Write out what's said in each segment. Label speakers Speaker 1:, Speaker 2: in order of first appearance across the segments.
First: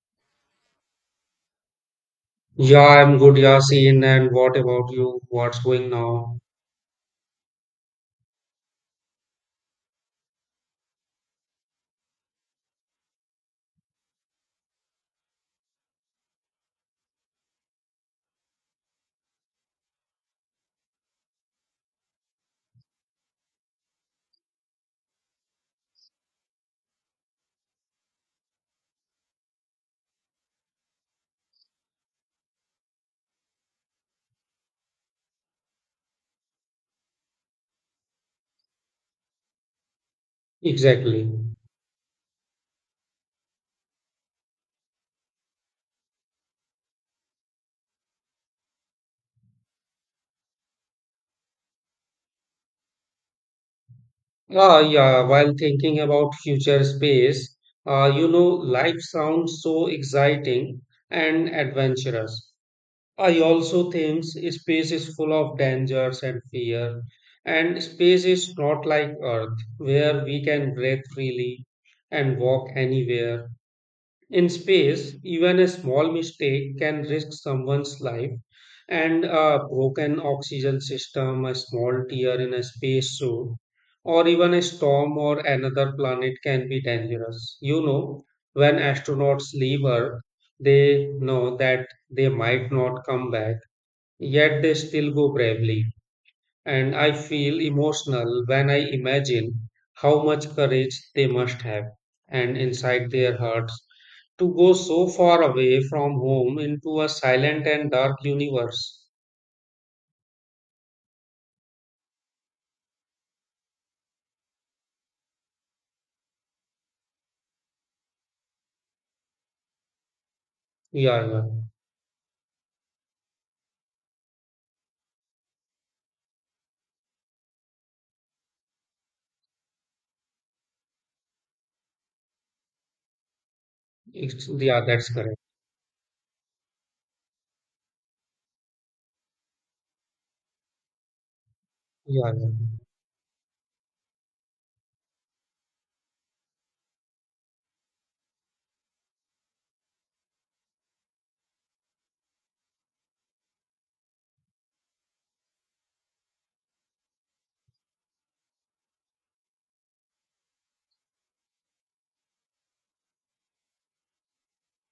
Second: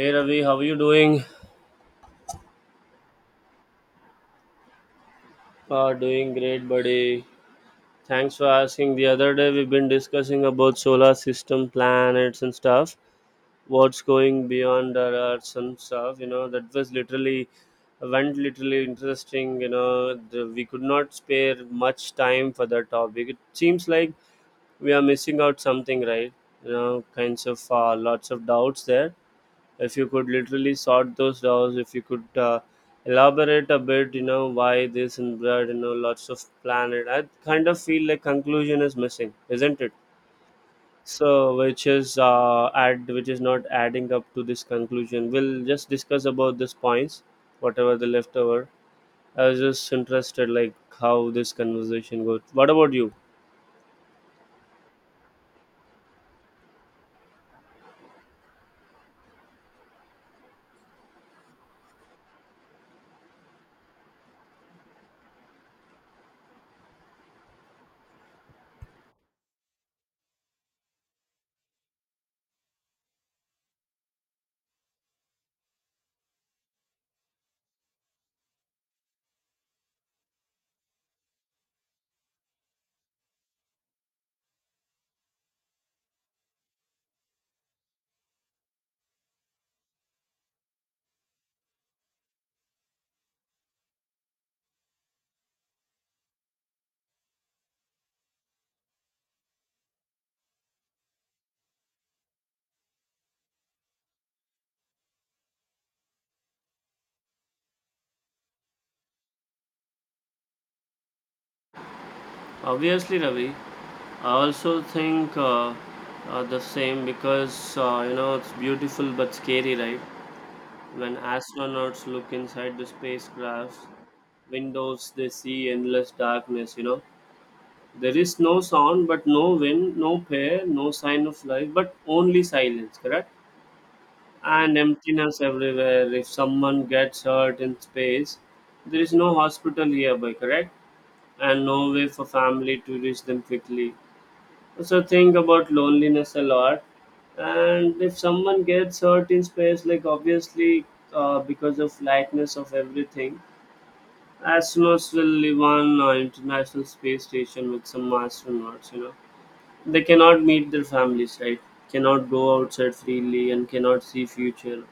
Speaker 1: Hey Ravi, how are you doing?
Speaker 2: Yeah, I'm good, Yasin. And what about you? What's going
Speaker 1: Doing
Speaker 2: now?
Speaker 1: great, buddy. Thanks for asking. The other day we've been discussing about solar system, planets, and stuff. What's going beyond our Earth and stuff. You know that was literally went literally interesting. You know we could not spare much time for that topic. It seems like we are missing out something, right? You know, kinds of lots of doubts there. If you could literally sort those doors, if you could elaborate a bit, you know, why this and that, you know, lots of planet, I kind of feel like conclusion is missing, isn't it?
Speaker 2: Exactly.
Speaker 1: So which is add which is not adding up to this conclusion. We'll just discuss about these points, whatever the leftover. I was just interested like how this conversation goes. What about you?
Speaker 2: Yeah. While thinking about future space, uh, you know, life sounds so exciting and adventurous. I also think space is full of dangers and fear. And space is not like Earth, where we can breathe freely and walk anywhere. In space, even a small mistake can risk someone's life, and a broken oxygen system, a small tear in a space suit, or even a storm or another planet can be dangerous. When astronauts leave Earth, they know that they might not come back, yet they still go bravely. And I feel emotional when I imagine how much courage they must have, and inside their hearts to go so far away from home into a silent and dark universe.
Speaker 1: Obviously, Ravi, I also think the same, because it's beautiful but scary, right? When
Speaker 2: Yeah, yeah,
Speaker 1: astronauts look inside the spacecraft's windows, they see endless darkness. There is no sound, but no wind, no air, no sign of life, but only silence, correct? And
Speaker 2: yeah, that's correct.
Speaker 1: emptiness everywhere. If someone gets hurt in space, there is no hospital nearby, correct? And no way for
Speaker 2: Yeah, yeah,
Speaker 1: family to reach them quickly. So think about loneliness a lot, and if someone gets hurt in space, like obviously because of lightness of everything, astronauts will live on international space station with some astronauts. They cannot meet their families, right? Cannot go outside freely and cannot see future.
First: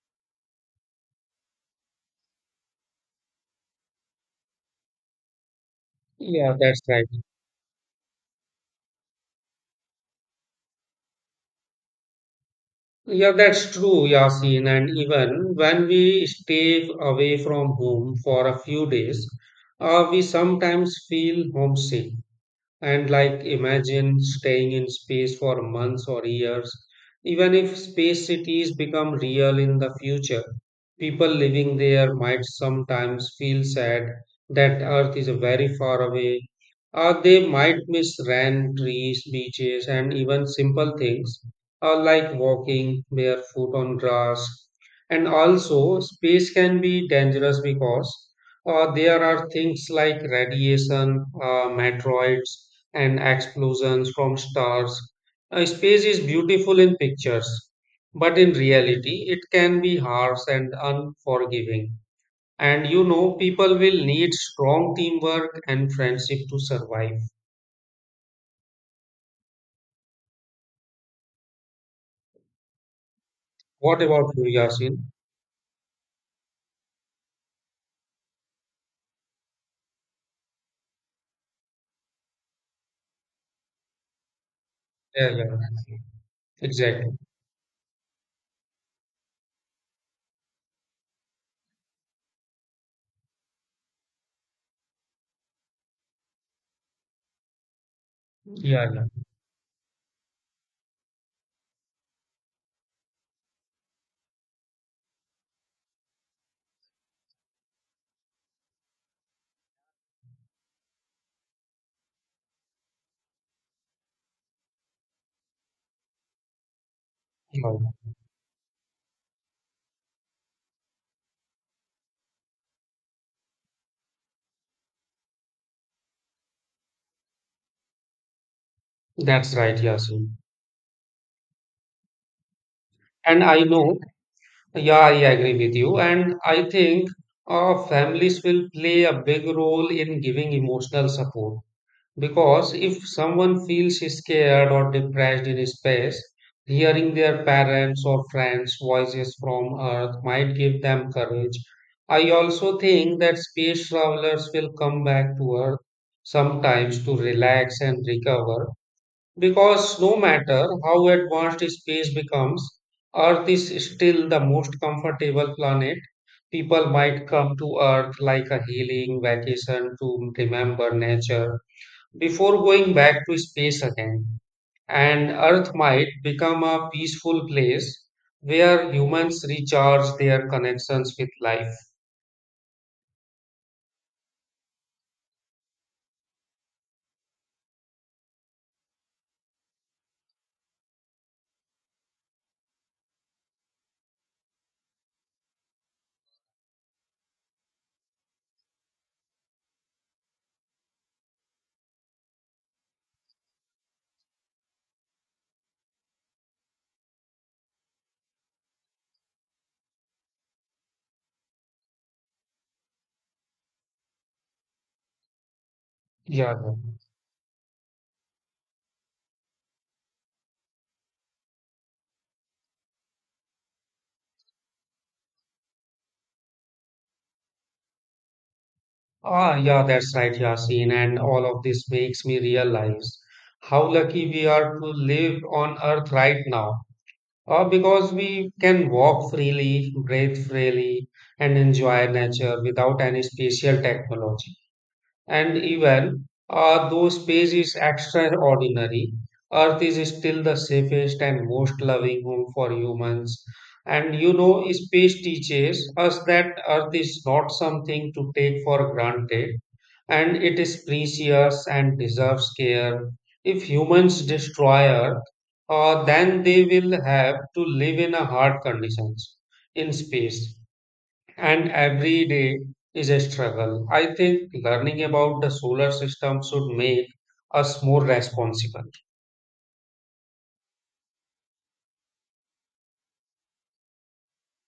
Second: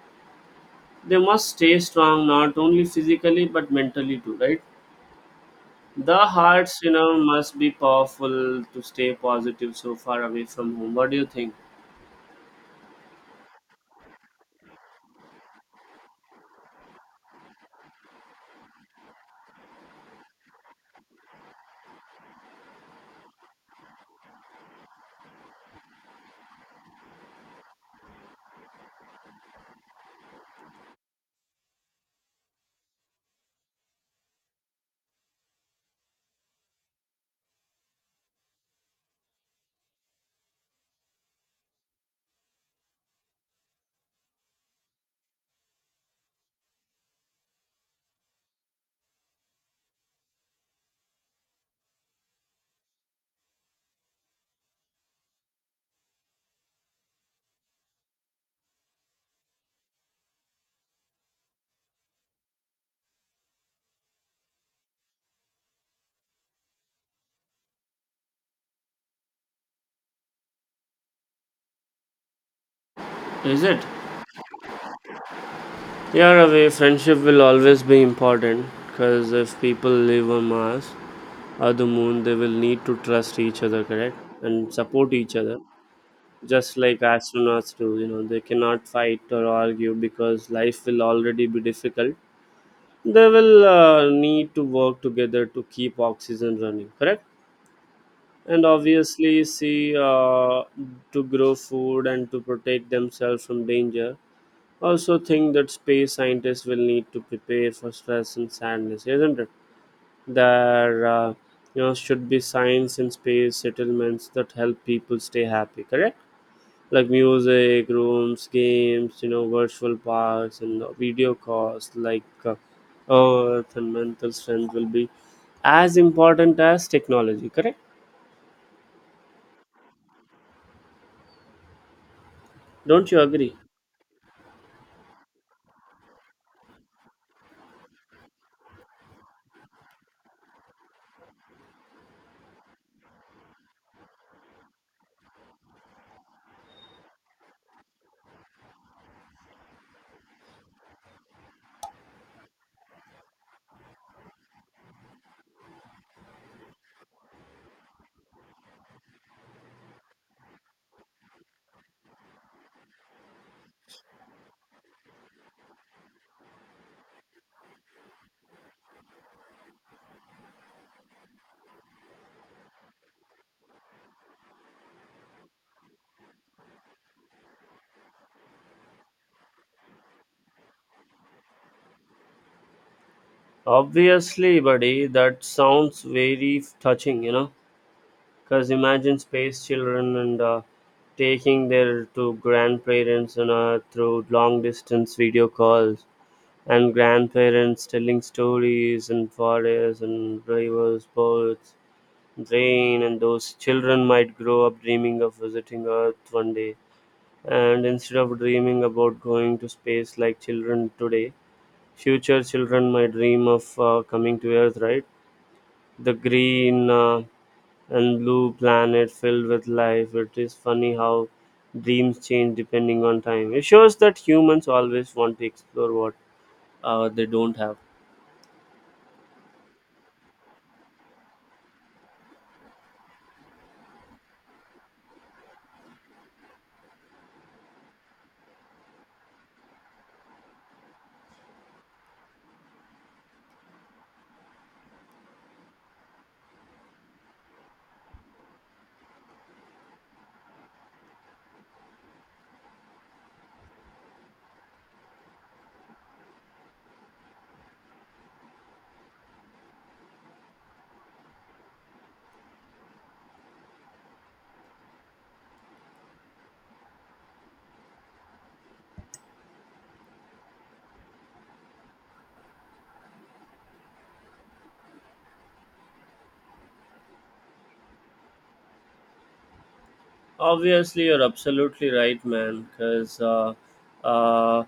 Speaker 1: They must stay strong, not only physically but mentally too, right? The
Speaker 2: yeah, that's
Speaker 1: hearts, you
Speaker 2: right.
Speaker 1: know, must be powerful to stay positive so far away from home. What do you think?
Speaker 2: Yeah, that's true, Yasin. And even when we stay away from home for a few days, we sometimes feel homesick. And like imagine staying in space for months or years. Even if space cities become real in the future, people living there might sometimes feel sad that Earth is very far away, or they might miss land, trees, beaches, and even simple things, or like walking barefoot on grass. And also, space can be dangerous because there are things like radiation, meteoroids, and explosions from stars. Space is beautiful in pictures, but in reality, it can be harsh and unforgiving. And you know, people will need strong teamwork and friendship to survive.
Speaker 1: Is it?
Speaker 2: What about you, Yasin?
Speaker 1: Here away, friendship will always be important because if people live on Mars or the moon, they will need to trust each other, correct? And support
Speaker 2: Yeah,
Speaker 1: each
Speaker 2: yeah,
Speaker 1: other. Just like
Speaker 2: exactly.
Speaker 1: astronauts do, they cannot fight or argue because life will already be difficult. They will need to work together to keep oxygen running, correct? And
Speaker 2: Yeah, yeah.
Speaker 1: obviously, see to grow food and to protect themselves from danger. Also think that space scientists will need to prepare for stress and sadness, isn't it? There should be science in space settlements that help people stay happy, correct? Like
Speaker 2: Yeah.
Speaker 1: music rooms, games, virtual parks, and video calls, like Earth and mental strength will be as important as technology, correct?
Speaker 2: That's right, Yasin.
Speaker 1: Don't you
Speaker 2: And
Speaker 1: agree?
Speaker 2: I know. Yeah, I agree with you. And I think families will play a big role in giving emotional support because if someone feels scared or depressed in space, hearing their parents or friends' voices from Earth might give them courage. I also think that space travelers will come back to Earth sometimes to relax and recover because no matter how advanced space becomes, Earth is still the most comfortable planet. People might come to Earth like a healing vacation to remember nature before going back to space again. And Earth might become a peaceful place where humans recharge their connections with life.
Speaker 1: Obviously, buddy, that sounds very touching. Because imagine space children and taking their to grandparents and through long distance video calls, and grandparents telling stories and forests and rivers, birds, rain, and those children might grow up dreaming of visiting Earth one day. And instead of dreaming about going to space like children today, future children might dream of coming to Earth, right? The
Speaker 2: Yeah.
Speaker 1: green and blue planet filled with life. It is funny how dreams change depending on time. It shows that humans always want to explore what they don't have.
Speaker 2: Yeah, that's right, Yasin. And all of this makes me realize how lucky we are to live on Earth right now. Because we can walk freely, breathe freely, and enjoy nature without any special technology. And even though space is extraordinary, Earth is still the safest and most loving home for humans. And you know, space teaches us that Earth is not something to take for granted, and it is precious and deserves care. If humans destroy Earth, then they will have to live in a hard conditions in space and every day is a struggle. I think learning about the solar system should make us more responsible.
Speaker 1: Obviously, you're absolutely right, man. Because uh,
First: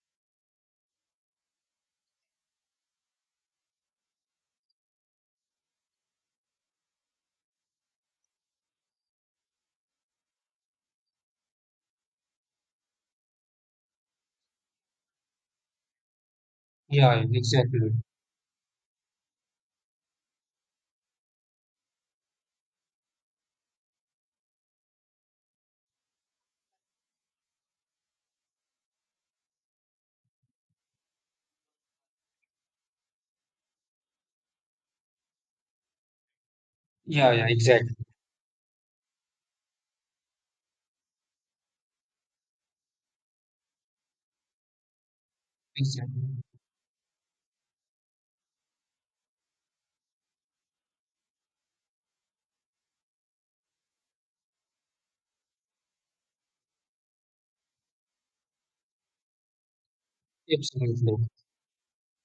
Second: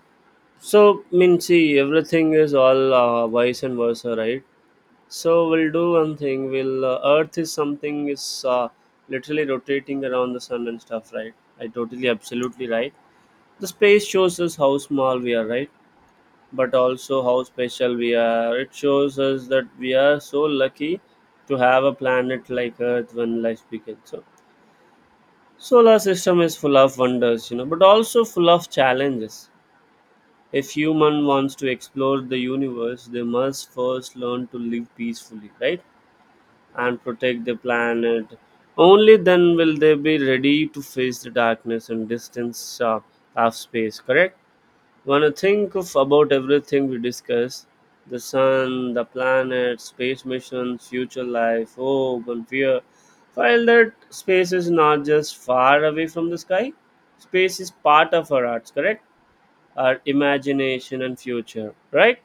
Speaker 1: so, I mean, see, everything is all vice and versa, right? So we'll do one thing. We'll Earth is something is literally rotating around the sun and stuff, right? I totally, absolutely right. The space shows us how small we are, right? But
Speaker 2: Yeah,
Speaker 1: also
Speaker 2: yeah,
Speaker 1: how
Speaker 2: exactly.
Speaker 1: special we are. It shows us that we are so lucky to have a planet like Earth when life begins. So, solar system is full of wonders, but also full of challenges. If human wants to explore the universe, they must first learn to live peacefully, right? And
Speaker 2: Yeah,
Speaker 1: protect
Speaker 2: yeah,
Speaker 1: the
Speaker 2: exactly.
Speaker 1: planet. Only then will they be ready to face the darkness and distance of space, correct? When you think of
Speaker 2: Exactly.
Speaker 1: about everything we discuss: the sun, the planets, space missions, future life, hope, and fear. While that space is not just far away from the sky, space is part of our arts, correct? Our imagination and
Speaker 2: Absolutely.
Speaker 1: future, right?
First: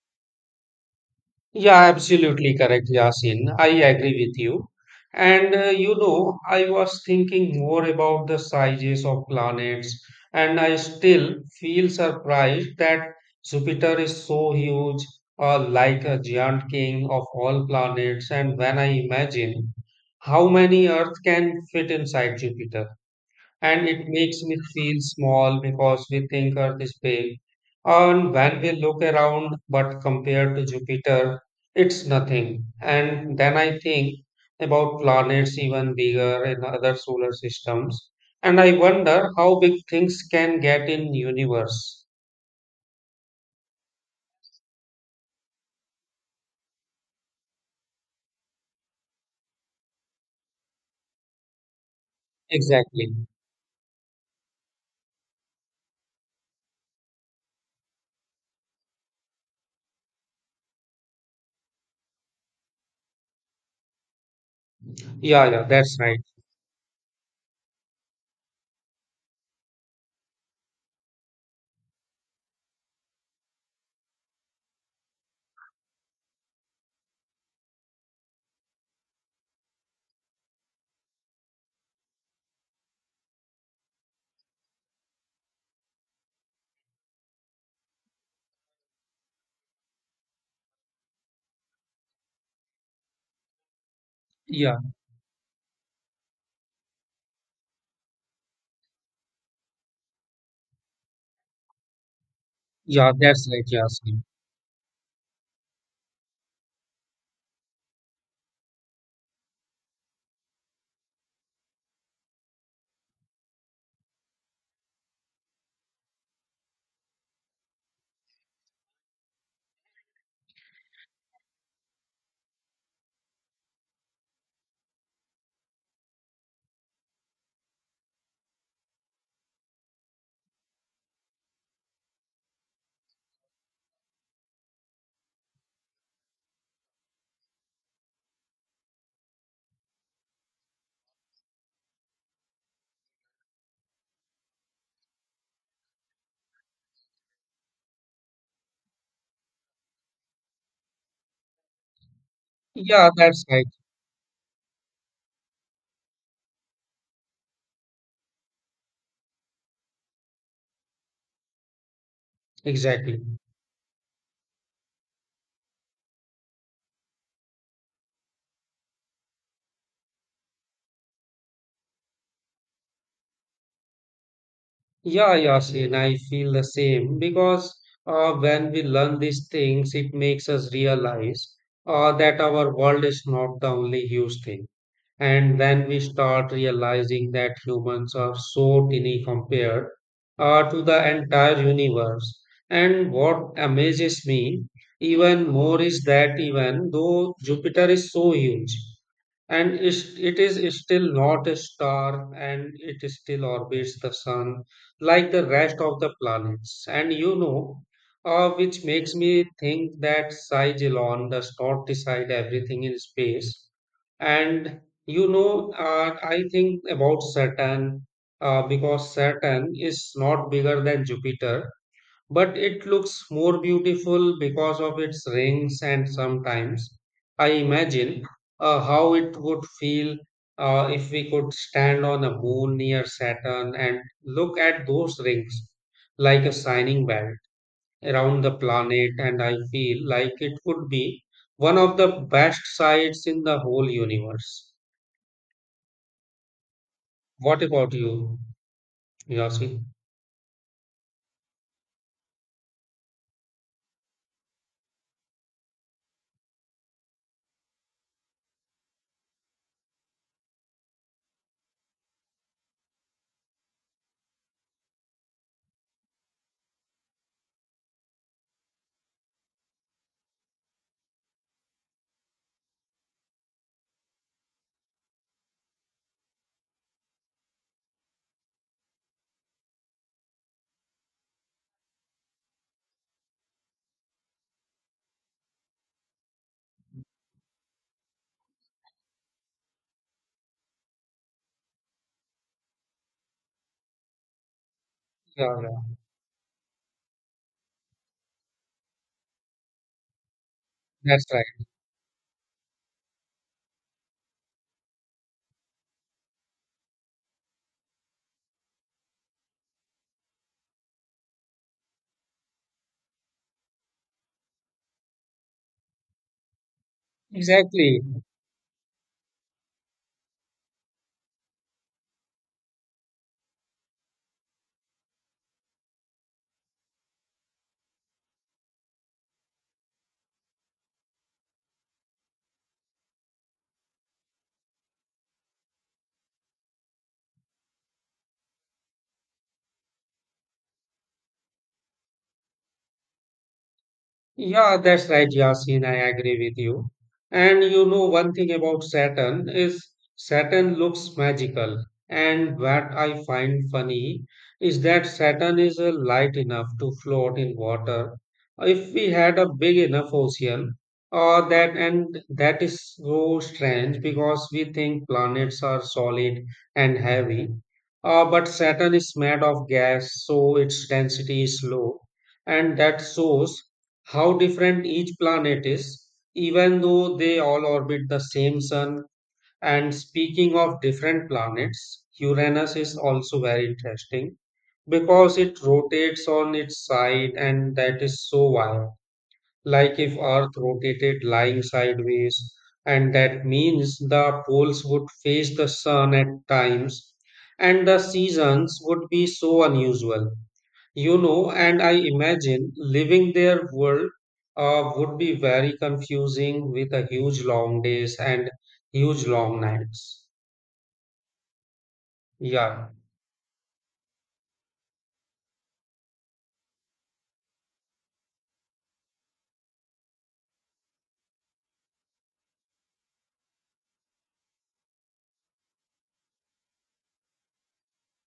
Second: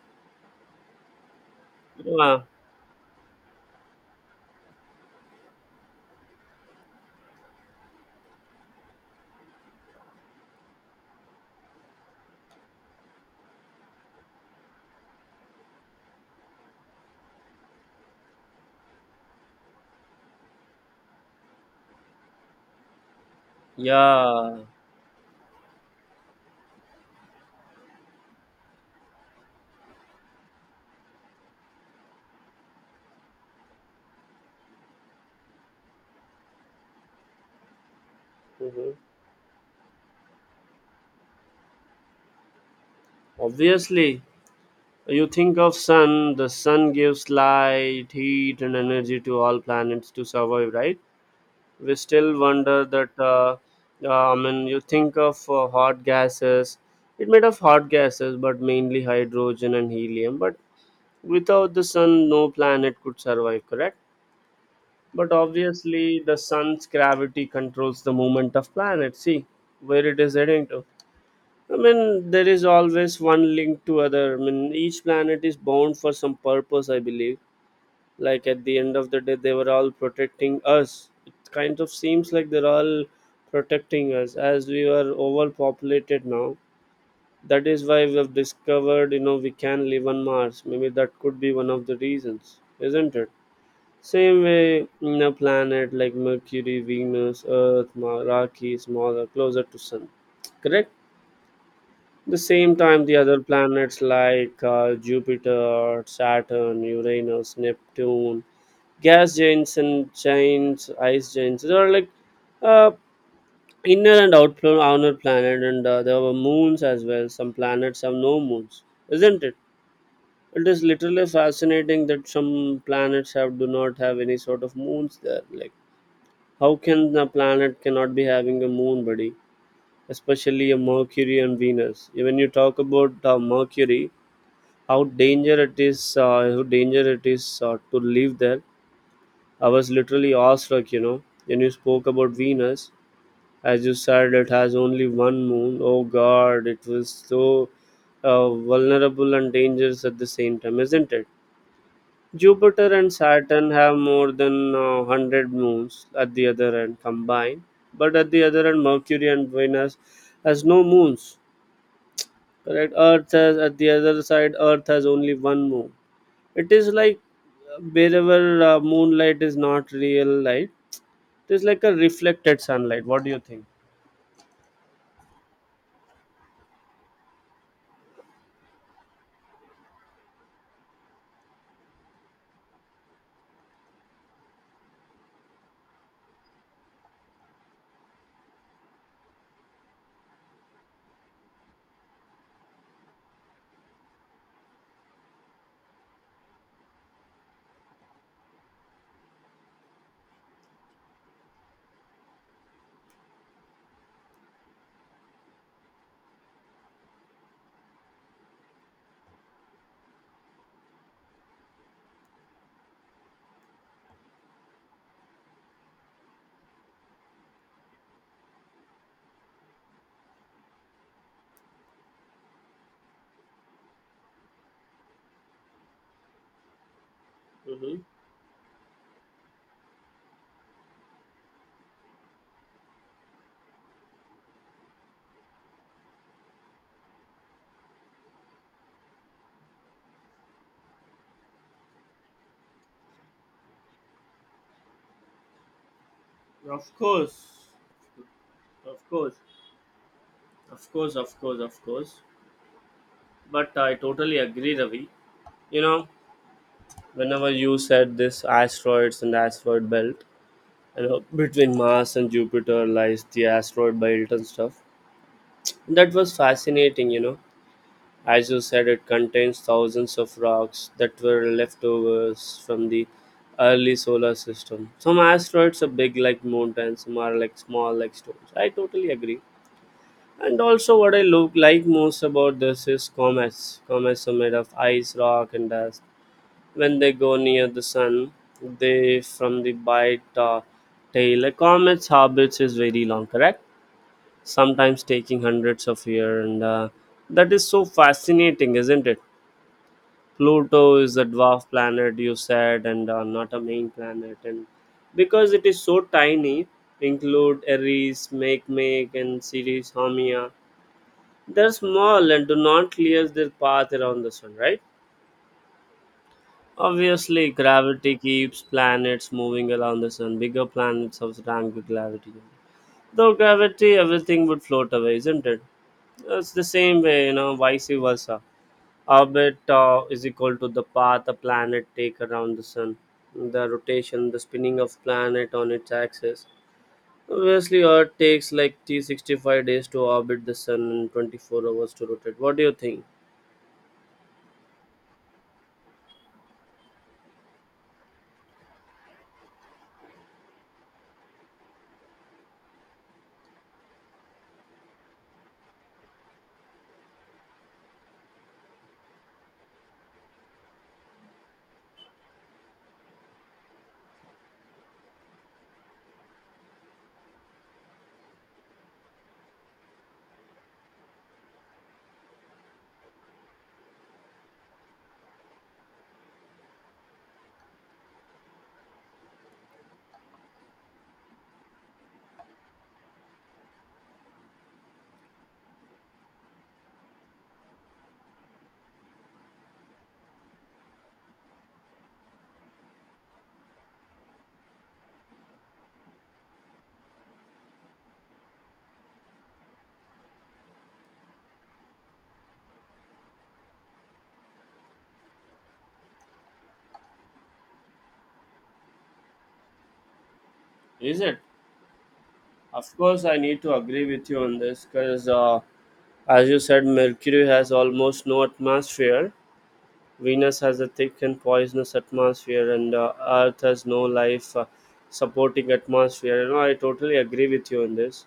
Speaker 2: Yeah,
Speaker 1: Yeah.
Speaker 2: absolutely correct, Yasin. I agree with you. And you know, I was thinking more about the sizes of planets, and I still feel surprised that Jupiter is so huge, like a giant king of all planets. And when I imagine how many Earth can fit inside Jupiter, and it makes me
Speaker 1: Yeah.
Speaker 2: feel small because we think Earth is big. And when we look around, but compared to Jupiter, it's nothing. And then I think about planets even bigger in other solar systems, and I
Speaker 1: Mhm.
Speaker 2: wonder how big things can get in universe.
Speaker 1: Obviously, you think of sun. The sun gives light, heat, and energy to all planets to survive, right? We still wonder that
Speaker 2: Exactly.
Speaker 1: I mean, you think of hot gases, it made of hot gases, but mainly hydrogen and helium, but without the sun no planet could survive, correct? But
Speaker 2: Yeah, yeah, that's right.
Speaker 1: obviously the sun's gravity controls the movement of planets, see where it is heading to. I mean, there is always one link to other. I mean, each planet is bound for some purpose, I believe. Like at the end of the day, they were all protecting us. It kind of seems like they're all protecting us as we are overpopulated now. That is why we have discovered, we can live on Mars. Maybe that could be one of the reasons, isn't it? Same
Speaker 2: Yeah,
Speaker 1: way, in a planet like Mercury, Venus, Earth, rocky, smaller, closer to sun, correct? The same time,
Speaker 2: yeah,
Speaker 1: the other
Speaker 2: that's right,
Speaker 1: planets
Speaker 2: Yasin.
Speaker 1: like Jupiter, Saturn, Uranus, Neptune, gas giants and ice giants. There are like uh, inner and outflow on our planet, and there were moons as well. Some planets have no moons, isn't it? It is literally fascinating that some planets have do not have any sort of moons there. Like, how can a planet cannot be having a moon, buddy? Especially a Mercury and Venus. When you talk about Mercury, how danger it is, how danger it is to live there, I was literally awestruck. When you spoke about Venus, as you said, it has only one moon. Oh God, it was so vulnerable and dangerous at the same time, isn't it? Jupiter
Speaker 2: Yeah,
Speaker 1: and
Speaker 2: that's right.
Speaker 1: Saturn have more than 100 moons at the other end combined, but at the other end, Mercury and Venus has no moons. Correct?
Speaker 2: Exactly.
Speaker 1: Earth has at the other side. Earth has only one moon. It is like wherever moonlight is not real light. It is like a reflected sunlight. What do you think?
Speaker 2: Yeah, Yasin, I feel the same because when we learn these things, it makes us realize that our world is not the only huge thing. And when we start realizing that humans are so tiny compared to the entire universe, and what amazes me even more is that even though Jupiter is so huge, and it is still not a star, and it still orbits the sun like the rest of the planets. And you know, which makes me think that Sigelon does not decide everything in space. And you know, I think about Saturn, because Saturn is not bigger than Jupiter, but it looks more beautiful because of its rings. And sometimes I
Speaker 1: Mm-hmm.
Speaker 2: imagine how it would feel if we could stand on a moon near Saturn and look at those rings like a shining belt around the planet. And I feel like it would be one of the best sights in the whole universe.
Speaker 1: Of
Speaker 2: What
Speaker 1: course,
Speaker 2: about you,
Speaker 1: of course,
Speaker 2: Yossi?
Speaker 1: of course, of course, of course. But I totally agree, Ravi. You know, Whenever you said this asteroids and asteroid belt, between Mars and Jupiter lies the asteroid belt and stuff. That was fascinating. As you said, it contains thousands of rocks that were leftovers from the early solar system. Some asteroids are big like mountains, some are like small like stones. I totally agree. And also, what I look like most about this is comets. Comets are made of ice, rock, and dust. When they go near the sun, they from the bite tail. A comet's orbit is very long, correct? Sometimes taking
Speaker 2: Yeah, yeah,
Speaker 1: hundreds of years, and that is so fascinating, isn't it? Pluto is
Speaker 2: that's
Speaker 1: a
Speaker 2: right.
Speaker 1: dwarf planet, you said, and not a main planet. And because it is so tiny, include Eris, Makemake, and Ceres Haumea. They're small and do not clear their path around the sun, right? Obviously,
Speaker 2: Exactly.
Speaker 1: gravity keeps planets moving around the sun. Bigger planets have rank with gravity. Though gravity, everything would float away, isn't it? It's the same way, vice versa. Orbit is equal to the path a planet take around the sun, the rotation, the spinning of planet on its axis. Obviously, Earth takes like t 65 days to orbit the sun and 24 hours to rotate. What do you think?
Speaker 2: Yeah, that's right, Yasin. I agree with you. And you know, one thing about Saturn is Saturn looks magical. And what I find funny is that Saturn is light enough to float in water. If we had a big enough ocean, or that, and that is so strange because we think planets are solid and heavy. But Saturn is made of gas, so its density is low, and that shows how different each planet is, even though they all orbit the same sun. And speaking of different planets, Uranus is also very interesting because it rotates on its side, and that is so wild. Like if Earth rotated lying sideways, and that means the poles would face the sun at times, and the seasons would be so unusual. You know, and I imagine living their world would be very confusing with a huge long days and huge long nights.
Speaker 1: Is it?
Speaker 2: Yeah,
Speaker 1: Of course, I need to agree with you on this because, as you said, Mercury has almost no atmosphere. Venus has a thick and poisonous atmosphere, and Earth has no life supporting atmosphere. I totally agree with you on this.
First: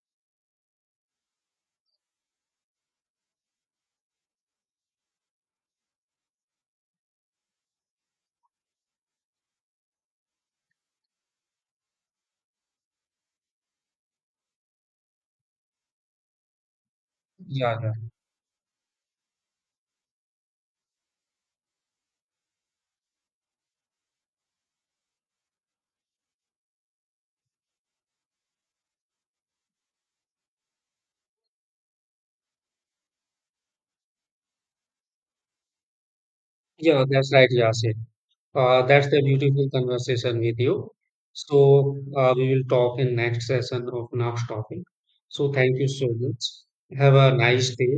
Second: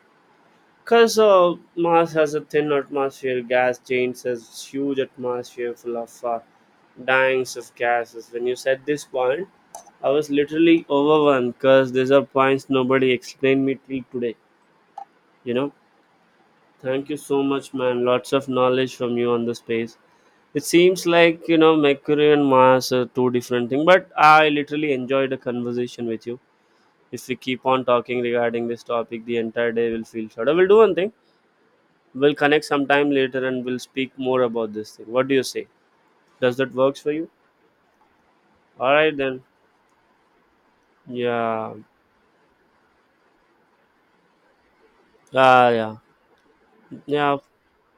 Speaker 1: Because Mars has a thin atmosphere, gas giants has huge atmosphere full of dyings of gases. When you said this point, I was literally overwhelmed because these are points nobody explained me till today. You know, Thank you so much,
Speaker 2: yeah, yeah.
Speaker 1: man. Lots of knowledge from you on the space. It seems like you know Mercury and Mars are two different things, but I literally enjoyed a conversation with you. If we keep on talking regarding this topic, the entire day will feel short. I will do one thing. We'll connect sometime later and we'll speak more about this thing. What do you say? Does that works
Speaker 2: Yeah,
Speaker 1: for you?
Speaker 2: that's right, Yasin.
Speaker 1: All
Speaker 2: That's
Speaker 1: right
Speaker 2: the
Speaker 1: then.
Speaker 2: beautiful conversation with you. So
Speaker 1: Yeah.
Speaker 2: we will talk in next session of next topic. So thank you
Speaker 1: Yeah.
Speaker 2: so much. Have a
Speaker 1: Yeah.
Speaker 2: nice day.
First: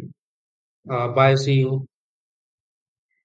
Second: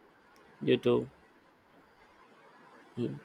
Speaker 1: You too.
Speaker 2: Bye. See you.
Speaker 1: Mm.